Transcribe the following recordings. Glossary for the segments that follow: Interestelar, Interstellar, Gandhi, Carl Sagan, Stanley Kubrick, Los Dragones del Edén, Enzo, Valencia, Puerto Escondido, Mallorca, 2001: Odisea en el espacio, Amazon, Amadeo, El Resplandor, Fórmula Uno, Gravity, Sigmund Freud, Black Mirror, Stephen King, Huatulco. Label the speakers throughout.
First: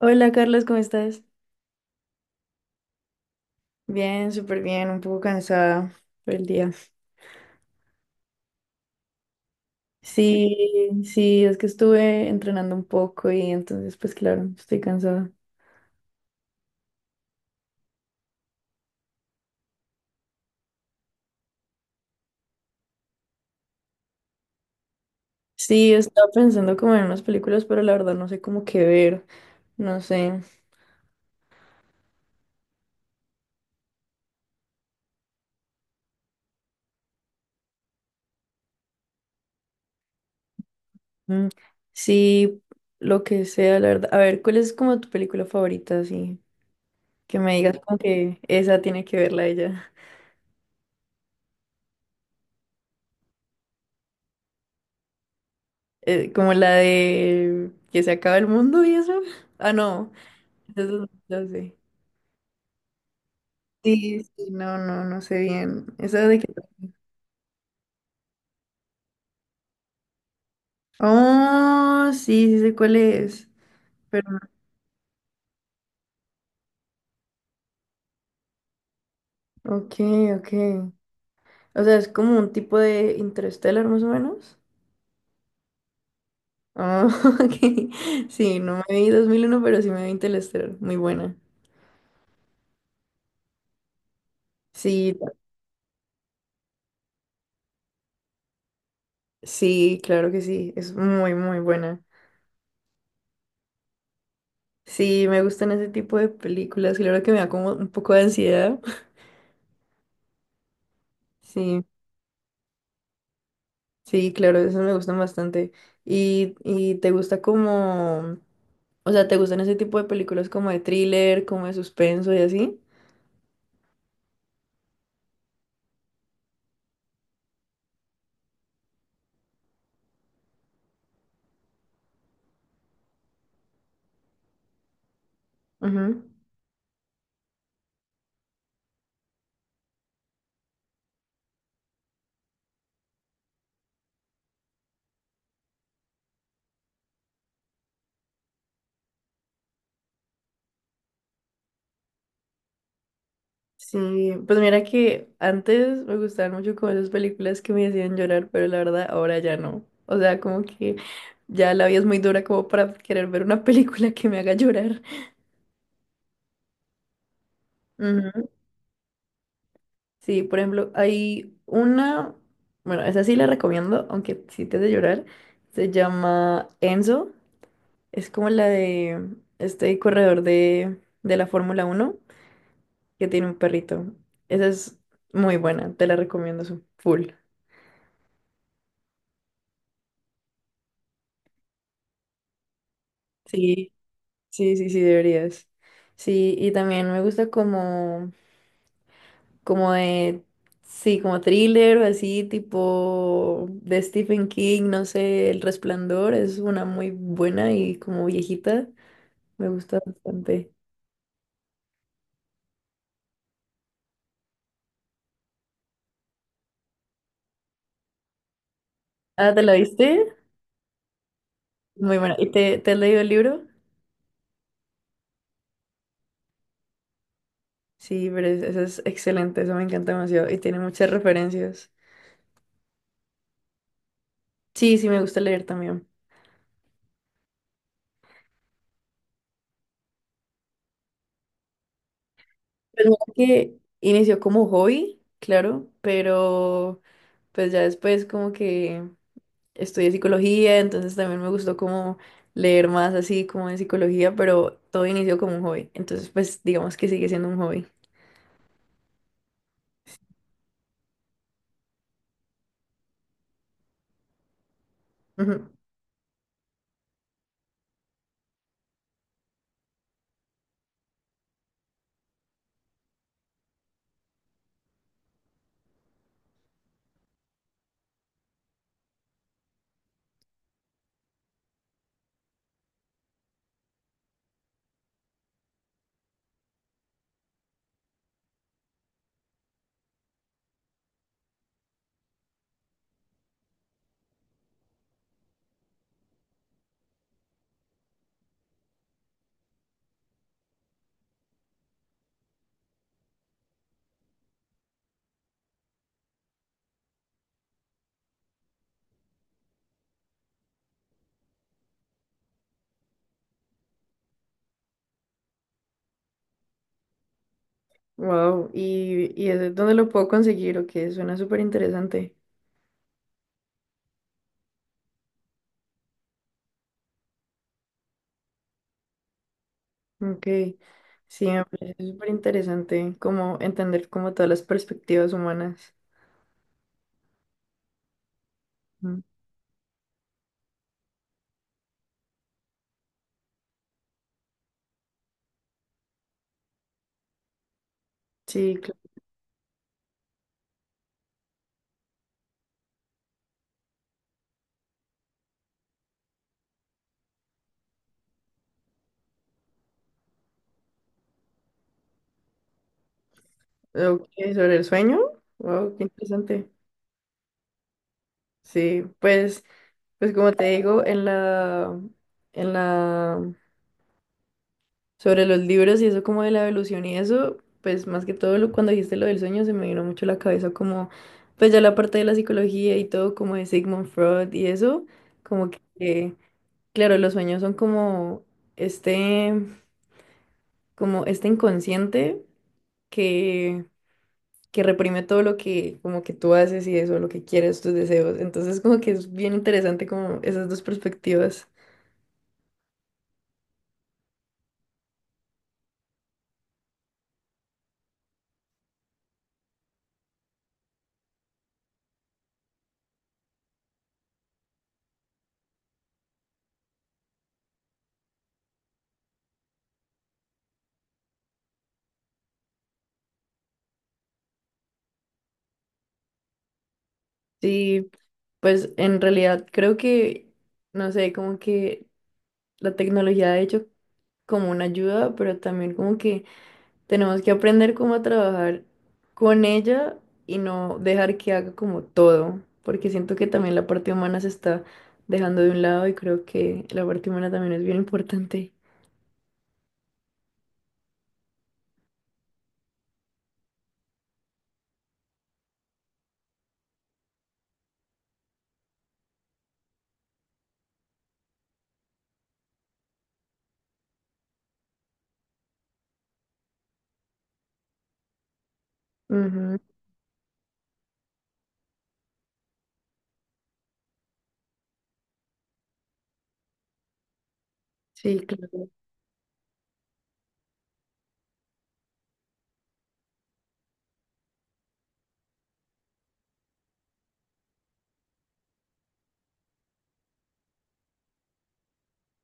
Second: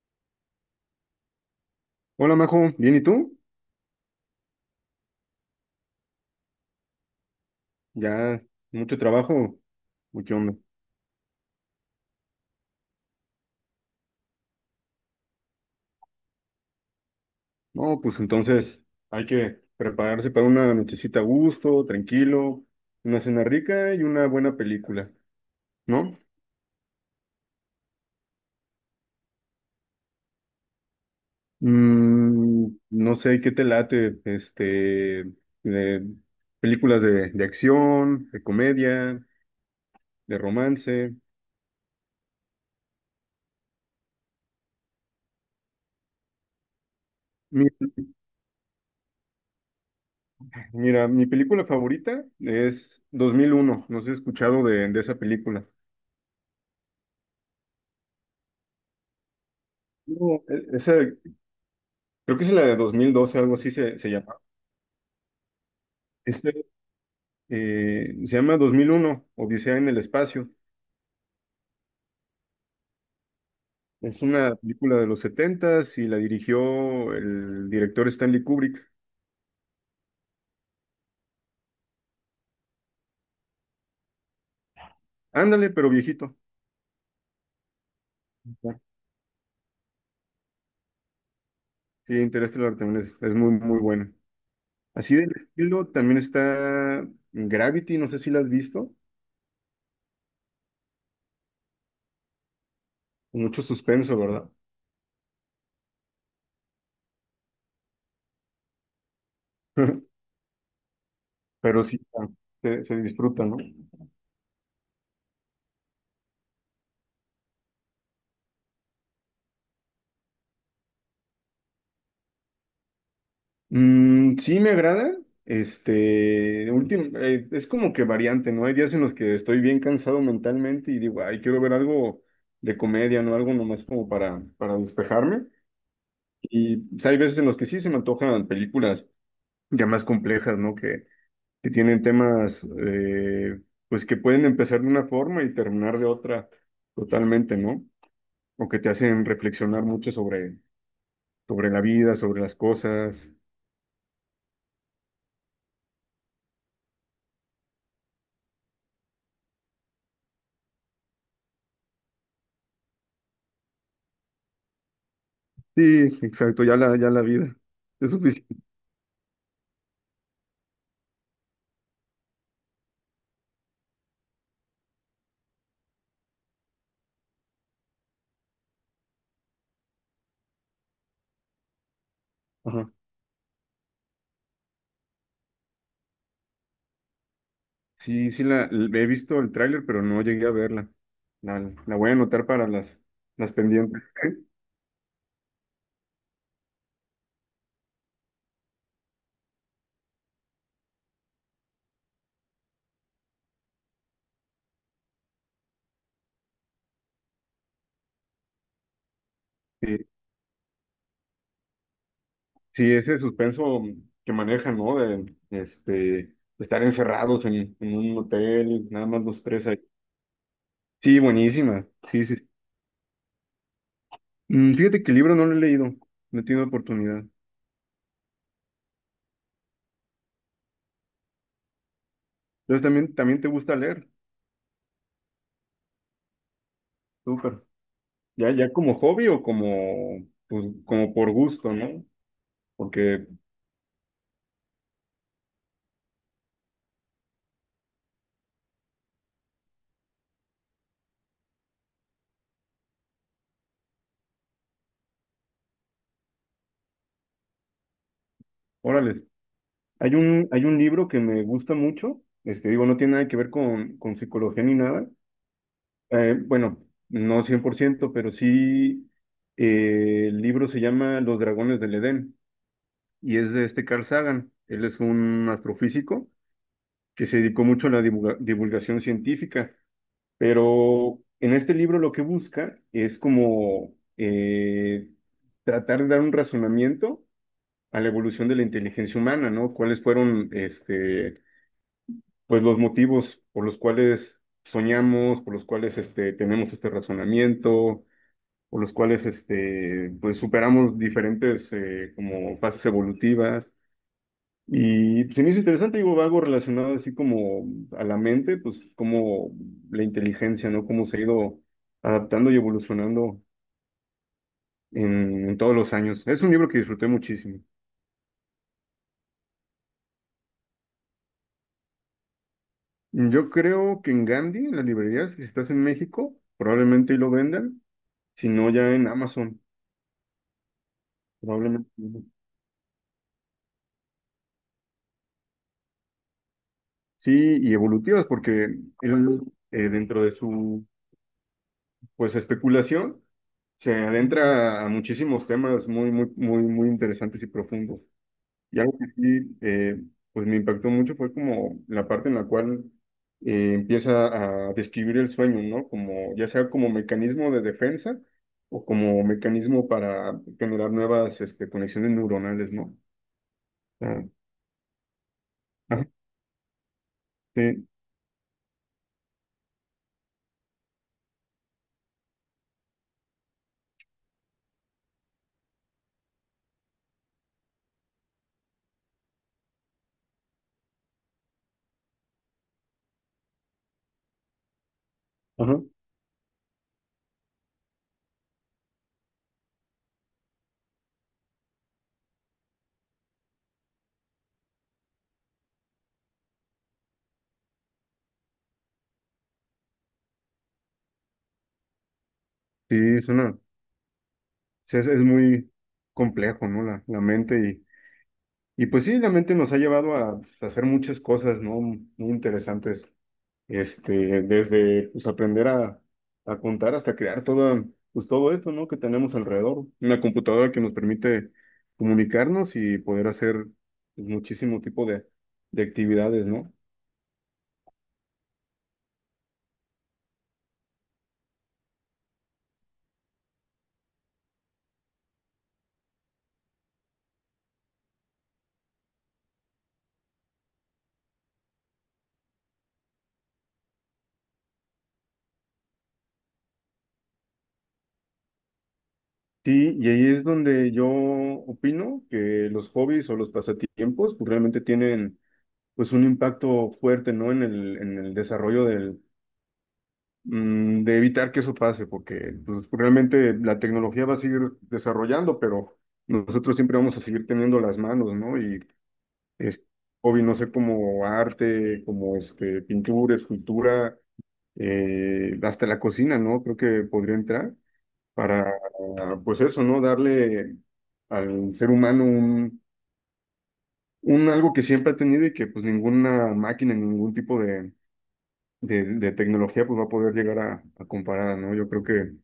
Speaker 1: Hola Carlos, ¿cómo estás?
Speaker 2: Hola, Majo, ¿bien y tú?
Speaker 1: Bien, súper bien, un poco cansada por el día.
Speaker 2: Ya, mucho trabajo, ¿o qué onda?
Speaker 1: Sí, sí, es que estuve entrenando un poco y entonces pues claro, estoy cansada.
Speaker 2: No, pues entonces hay que prepararse para una nochecita a gusto, tranquilo, una cena rica y una buena película,
Speaker 1: Sí,
Speaker 2: ¿no?
Speaker 1: estaba pensando como en unas películas, pero la verdad no sé cómo qué ver, no sé.
Speaker 2: No sé qué te late, de películas de acción, de comedia, de romance.
Speaker 1: Mm, sí, lo que sea, la verdad. A ver, ¿cuál es como tu película favorita? Así que me
Speaker 2: Mi-
Speaker 1: digas como que esa tiene que verla ella.
Speaker 2: Mira, mi película favorita es 2001. No sé si has escuchado de esa película.
Speaker 1: Como la de que se acaba el mundo y eso. Ah, no,
Speaker 2: No, esa
Speaker 1: eso no sé.
Speaker 2: creo que es la de 2012, algo así se
Speaker 1: Sí,
Speaker 2: llama.
Speaker 1: sí, no, no, no sé bien. Esa de que.
Speaker 2: Este, se llama 2001, Odisea en el espacio.
Speaker 1: Oh, sí, sí sé cuál es.
Speaker 2: Es
Speaker 1: Pero... no-
Speaker 2: una película de los 70 y la dirigió el director Stanley Kubrick.
Speaker 1: Ok, ok. O sea, es como un tipo de Interstellar más o menos.
Speaker 2: Ándale, pero viejito.
Speaker 1: Ah, ok. Sí,
Speaker 2: Ajá.
Speaker 1: no me vi 2001 pero sí me vi Interstellar. Muy buena.
Speaker 2: Sí, Interestelar también es muy, muy buena. Así
Speaker 1: Sí,
Speaker 2: del estilo también está Gravity, no sé si la has visto.
Speaker 1: sí, claro que sí. Es muy, muy buena.
Speaker 2: Mucho suspenso, ¿verdad?
Speaker 1: Sí, me gustan ese tipo de películas. Claro que me da como un poco de ansiedad.
Speaker 2: Pero
Speaker 1: Sí,
Speaker 2: sí, se disfruta, ¿no?
Speaker 1: sí, claro, eso me gustan bastante. ¿Y te gusta o sea, ¿te gustan ese tipo de películas como de thriller, como de suspenso y así?
Speaker 2: Sí me agrada. Es como que variante, ¿no? Hay días en los que estoy bien cansado mentalmente y digo, ay, quiero ver algo de comedia, ¿no? Algo nomás como para despejarme.
Speaker 1: Ujú.
Speaker 2: Y pues, hay veces en los que sí se me antojan películas ya más complejas, ¿no? Que tienen temas, pues que pueden empezar de una forma y terminar de otra totalmente, ¿no? O que te hacen reflexionar mucho sobre la vida, sobre las cosas.
Speaker 1: Sí, pues mira que antes me gustaban mucho como esas películas que me hacían llorar, pero la verdad ahora ya no. O sea, como que ya la vida es muy dura como para querer ver una película que me haga llorar.
Speaker 2: Sí, exacto, ya la vida. Es
Speaker 1: Ujú.
Speaker 2: suficiente.
Speaker 1: Sí, por ejemplo, hay una, bueno, esa sí la recomiendo, aunque sí te de llorar. Se llama Enzo, es como la de este corredor de la Fórmula 1.
Speaker 2: Ajá.
Speaker 1: Que tiene un perrito. Esa es muy buena, te la recomiendo full.
Speaker 2: Sí, sí, he visto el tráiler, pero no llegué a verla. La, la voy a anotar para las
Speaker 1: Sí,
Speaker 2: pendientes.
Speaker 1: sí, sí, sí, deberías. Sí, y también me gusta como de, sí, como thriller o así, tipo de Stephen King, no sé, El Resplandor es una muy buena y como viejita, me gusta
Speaker 2: Sí,
Speaker 1: bastante.
Speaker 2: sí, ese suspenso que manejan, ¿no? De, este, estar encerrados en un hotel, nada más los
Speaker 1: Ah, ¿te
Speaker 2: tres
Speaker 1: la
Speaker 2: ahí.
Speaker 1: viste?
Speaker 2: Sí, buenísima.
Speaker 1: Muy
Speaker 2: Sí,
Speaker 1: buena.
Speaker 2: sí, sí.
Speaker 1: ¿Y te has leído el libro?
Speaker 2: Mm, fíjate que el libro no lo he leído, no he tenido oportunidad.
Speaker 1: Sí, pero eso es excelente, eso me encanta demasiado y tiene muchas referencias.
Speaker 2: Entonces también, también te gusta leer.
Speaker 1: Sí, sí, me gusta leer también.
Speaker 2: Súper. Ya, ya como hobby o como, pues, como por gusto, ¿no?
Speaker 1: Pues mira
Speaker 2: Porque
Speaker 1: que inició como hobby, claro, pero pues ya después como que estudié psicología, entonces también me gustó como leer más así como de psicología, pero todo inició como un hobby, entonces pues digamos que sigue siendo un hobby.
Speaker 2: órale. Hay un libro que me gusta mucho, este, digo, no tiene nada que ver con psicología ni nada.
Speaker 1: Ujú.
Speaker 2: Bueno, no 100% pero sí, el libro se llama Los Dragones del Edén y es de este Carl Sagan. Él es un astrofísico que se dedicó mucho a la divulgación científica, pero en este libro lo que busca es como tratar de dar un razonamiento a la evolución de la inteligencia humana, ¿no? ¿Cuáles fueron, este, pues los motivos por los cuales soñamos, por los cuales este, tenemos este razonamiento, por los cuales este, pues superamos diferentes como fases evolutivas? Y pues, se me hizo interesante, digo, algo relacionado así como a la mente, pues como la inteligencia, ¿no? Cómo se ha ido adaptando y evolucionando en todos los años. Es un libro que disfruté muchísimo.
Speaker 1: Wow, ¿y eso es donde lo puedo conseguir? Ok, suena súper interesante.
Speaker 2: Yo creo que en Gandhi, en las librerías, si estás en México, probablemente ahí lo vendan, si no ya en Amazon.
Speaker 1: Ok, sí, me
Speaker 2: Probablemente,
Speaker 1: parece
Speaker 2: no.
Speaker 1: súper interesante como entender como todas las perspectivas humanas.
Speaker 2: Sí, y evolutivas, porque
Speaker 1: Ujú.
Speaker 2: él, dentro de su pues especulación se adentra a muchísimos temas muy, muy, muy, muy interesantes y profundos.
Speaker 1: Sí,
Speaker 2: Y algo que sí, pues me impactó mucho fue como la parte en la cual empieza a describir el sueño, ¿no? Como ya sea como mecanismo de defensa o como mecanismo para generar nuevas este, conexiones neuronales, ¿no? O
Speaker 1: claro.
Speaker 2: sea,
Speaker 1: Ok, sobre el sueño. Wow, qué
Speaker 2: ajá,
Speaker 1: interesante.
Speaker 2: sí,
Speaker 1: Sí, pues, pues como te digo, en la, sobre los libros y eso como de la evolución y eso, pues más que todo lo, cuando dijiste lo del sueño se me vino mucho a la cabeza como, pues ya la parte de la psicología y todo como de Sigmund Freud y eso, como
Speaker 2: ajá,
Speaker 1: que, claro, los sueños son este, como este inconsciente que, que reprime todo lo que, como que tú haces y eso, lo que quieres, tus deseos, entonces como que es bien interesante como esas dos perspectivas.
Speaker 2: sí, es sea, es muy complejo, ¿no? La mente y pues sí, la mente nos ha llevado a hacer muchas cosas, ¿no? Muy interesantes, este, desde pues aprender a contar hasta crear todo pues todo esto, ¿no? Que tenemos alrededor, una computadora que nos permite comunicarnos y poder hacer pues, muchísimo tipo de actividades, ¿no?
Speaker 1: Sí, pues en realidad creo que, no sé, como que la tecnología ha hecho como una ayuda, pero también como que tenemos que aprender cómo a trabajar con ella y no dejar que haga como todo, porque siento que también la parte humana se está dejando de un lado y creo que la parte humana también es bien importante.
Speaker 2: Sí, y ahí es donde yo opino que los hobbies o los pasatiempos pues realmente tienen pues un impacto fuerte, ¿no? En el desarrollo del, mm, de evitar que eso pase, porque pues, realmente la tecnología va a seguir desarrollando, pero nosotros siempre vamos a seguir teniendo las manos, ¿no? Y
Speaker 1: Ujú,
Speaker 2: este, hobby, no sé, como arte, como este, pintura, escultura, hasta la cocina, ¿no? Creo que podría entrar
Speaker 1: sí,
Speaker 2: para,
Speaker 1: claro.
Speaker 2: pues eso, ¿no? Darle al ser humano un algo que siempre ha tenido y que pues ninguna máquina, ningún tipo de tecnología, pues va a poder llegar a comparada, ¿no? Yo creo que, por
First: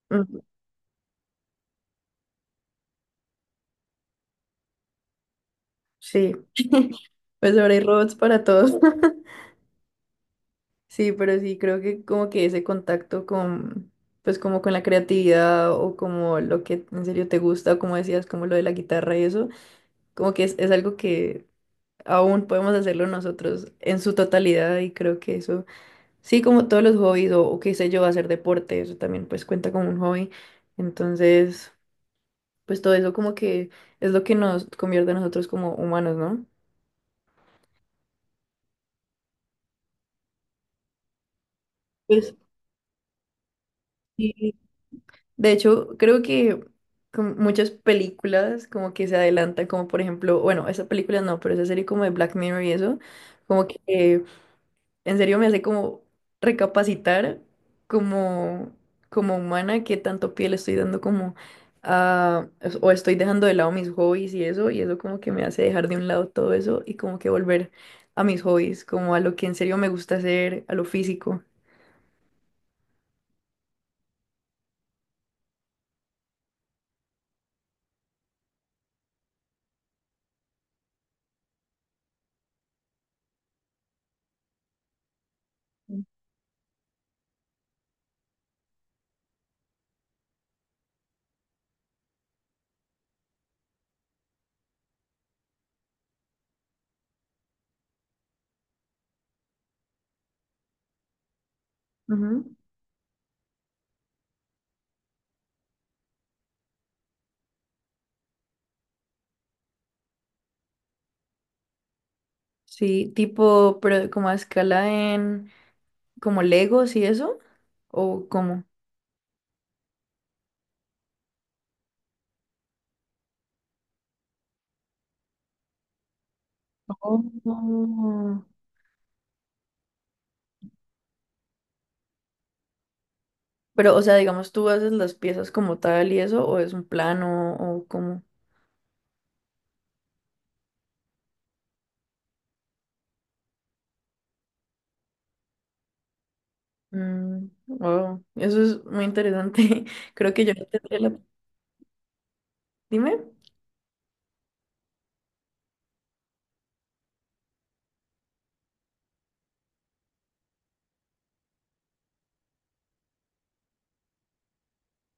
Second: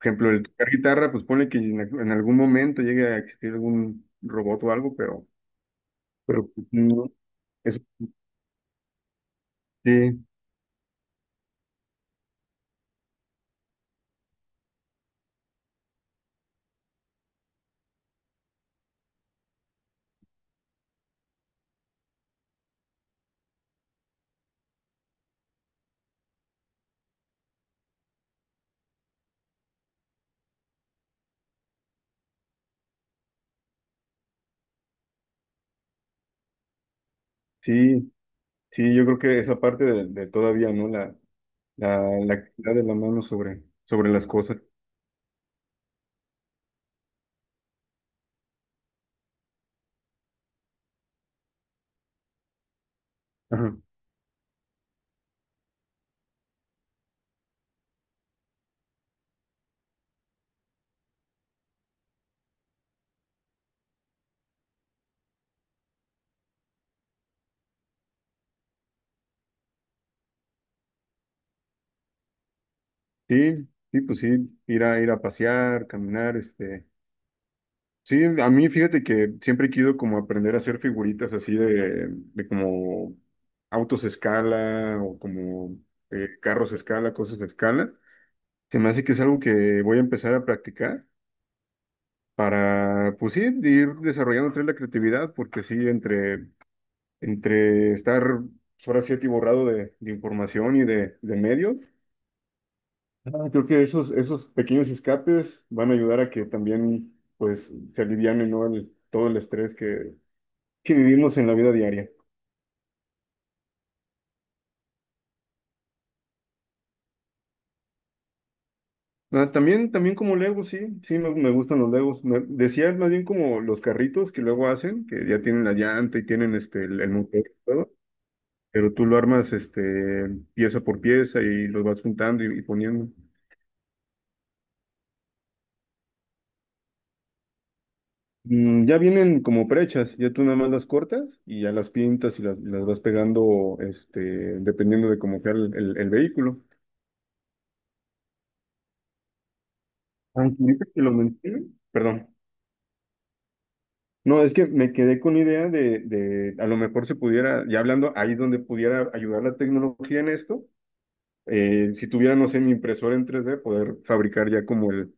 Speaker 2: ejemplo,
Speaker 1: Ujú,
Speaker 2: el tocar guitarra, pues pone que en algún momento llegue a existir algún robot o algo,
Speaker 1: sí.
Speaker 2: pero pues, no,
Speaker 1: Pues ahora
Speaker 2: eso
Speaker 1: hay robots para todos.
Speaker 2: sí,
Speaker 1: Sí, pero sí, creo que como que ese contacto con, pues como con la creatividad o como lo que en serio te gusta, o como decías, como lo de la guitarra y eso, como que es algo que aún podemos hacerlo nosotros en su totalidad y creo que eso, sí, como todos los hobbies o qué sé yo, hacer deporte, eso también pues cuenta como un hobby. Entonces, pues todo eso como que es lo que nos convierte a nosotros como humanos, ¿no?
Speaker 2: sí, sí, yo creo que esa parte de todavía, ¿no? La
Speaker 1: Pues
Speaker 2: actividad de la mano sobre las
Speaker 1: sí,
Speaker 2: cosas.
Speaker 1: de hecho, creo que con muchas películas como que se adelantan, como por ejemplo, bueno, esa película no, pero esa serie como de Black Mirror y eso, como
Speaker 2: Ajá.
Speaker 1: que en serio me hace como recapacitar como, como humana qué tanto pie le estoy dando como a, o estoy dejando de lado mis hobbies y eso como que me hace dejar de un lado todo eso y como que volver a mis hobbies, como a lo que en serio me gusta hacer, a lo físico.
Speaker 2: Sí, sí, pues sí, ir a pasear, caminar, este. Sí, a mí fíjate que siempre he querido como aprender a hacer figuritas así de como autos a escala o como carros a escala, cosas a escala. Se me hace que es algo que voy a empezar a practicar para, pues sí, ir desarrollando otra vez la creatividad, porque sí, entre estar ahora sí atiborrado de información y de medios,
Speaker 1: Ujú.
Speaker 2: ah, creo que esos pequeños escapes van a ayudar a que también pues se aliviane, ¿no? El todo el estrés que vivimos en la vida diaria.
Speaker 1: Sí, tipo, pero como a escala en. ¿Como Legos y eso? ¿O cómo?
Speaker 2: Ah, también, también como Legos, sí, sí, me gustan los Legos. Me decía más bien como los carritos que luego hacen, que ya tienen la llanta y tienen este, el motor y todo,
Speaker 1: Oh.
Speaker 2: pero tú lo armas este, pieza por pieza y los vas juntando y poniendo.
Speaker 1: Pero, o sea, digamos, ¿tú haces las piezas como tal y eso? ¿O es un plano? ¿O cómo?
Speaker 2: Mm, ya vienen como prechas, ya tú nada más las cortas y ya las pintas y las vas pegando este, dependiendo de cómo sea el vehículo.
Speaker 1: Wow, eso es muy interesante. Creo que yo
Speaker 2: Aunque
Speaker 1: no
Speaker 2: ahorita
Speaker 1: tendría
Speaker 2: que lo
Speaker 1: la.
Speaker 2: mencioné, perdón.
Speaker 1: Dime.
Speaker 2: No, es que me quedé con idea de a lo mejor se pudiera, ya hablando, ahí donde pudiera ayudar la tecnología en esto, si tuviera, no sé, mi impresora en 3D poder fabricar ya como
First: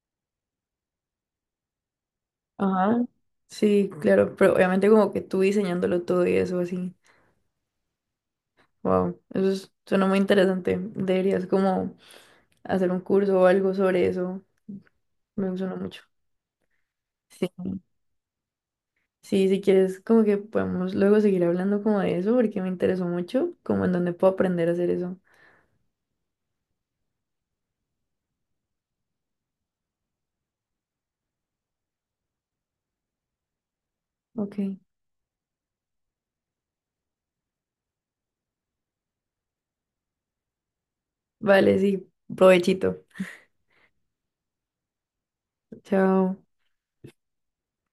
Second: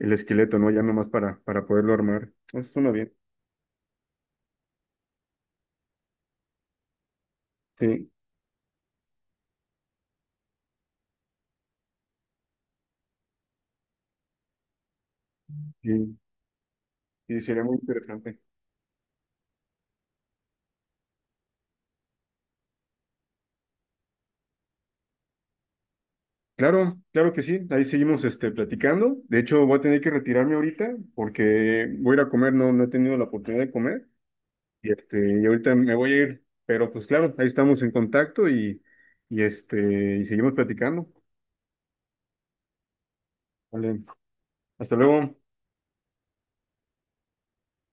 Speaker 2: el esqueleto, ¿no? Ya nomás para poderlo armar. Eso suena
Speaker 1: Ajá.
Speaker 2: bien.
Speaker 1: Sí, claro, pero obviamente como que tú diseñándolo todo y eso así.
Speaker 2: Sí,
Speaker 1: Wow, eso suena muy interesante. Deberías como hacer un curso o algo sobre eso. Me suena mucho.
Speaker 2: sí, sí,
Speaker 1: Sí.
Speaker 2: sería muy interesante.
Speaker 1: Sí, si quieres, como que podemos luego seguir hablando como de eso, porque me interesó mucho, como en dónde puedo aprender a hacer eso.
Speaker 2: Claro, claro que sí, ahí seguimos este, platicando. De hecho, voy a tener que retirarme ahorita porque voy a ir a comer, no, no he tenido la oportunidad de comer.
Speaker 1: Ok.
Speaker 2: Y, este, y ahorita me voy a ir, pero pues claro, ahí estamos en contacto y, este, y seguimos platicando.
Speaker 1: Vale, sí, provechito.
Speaker 2: Vale, hasta luego.
Speaker 1: Chao.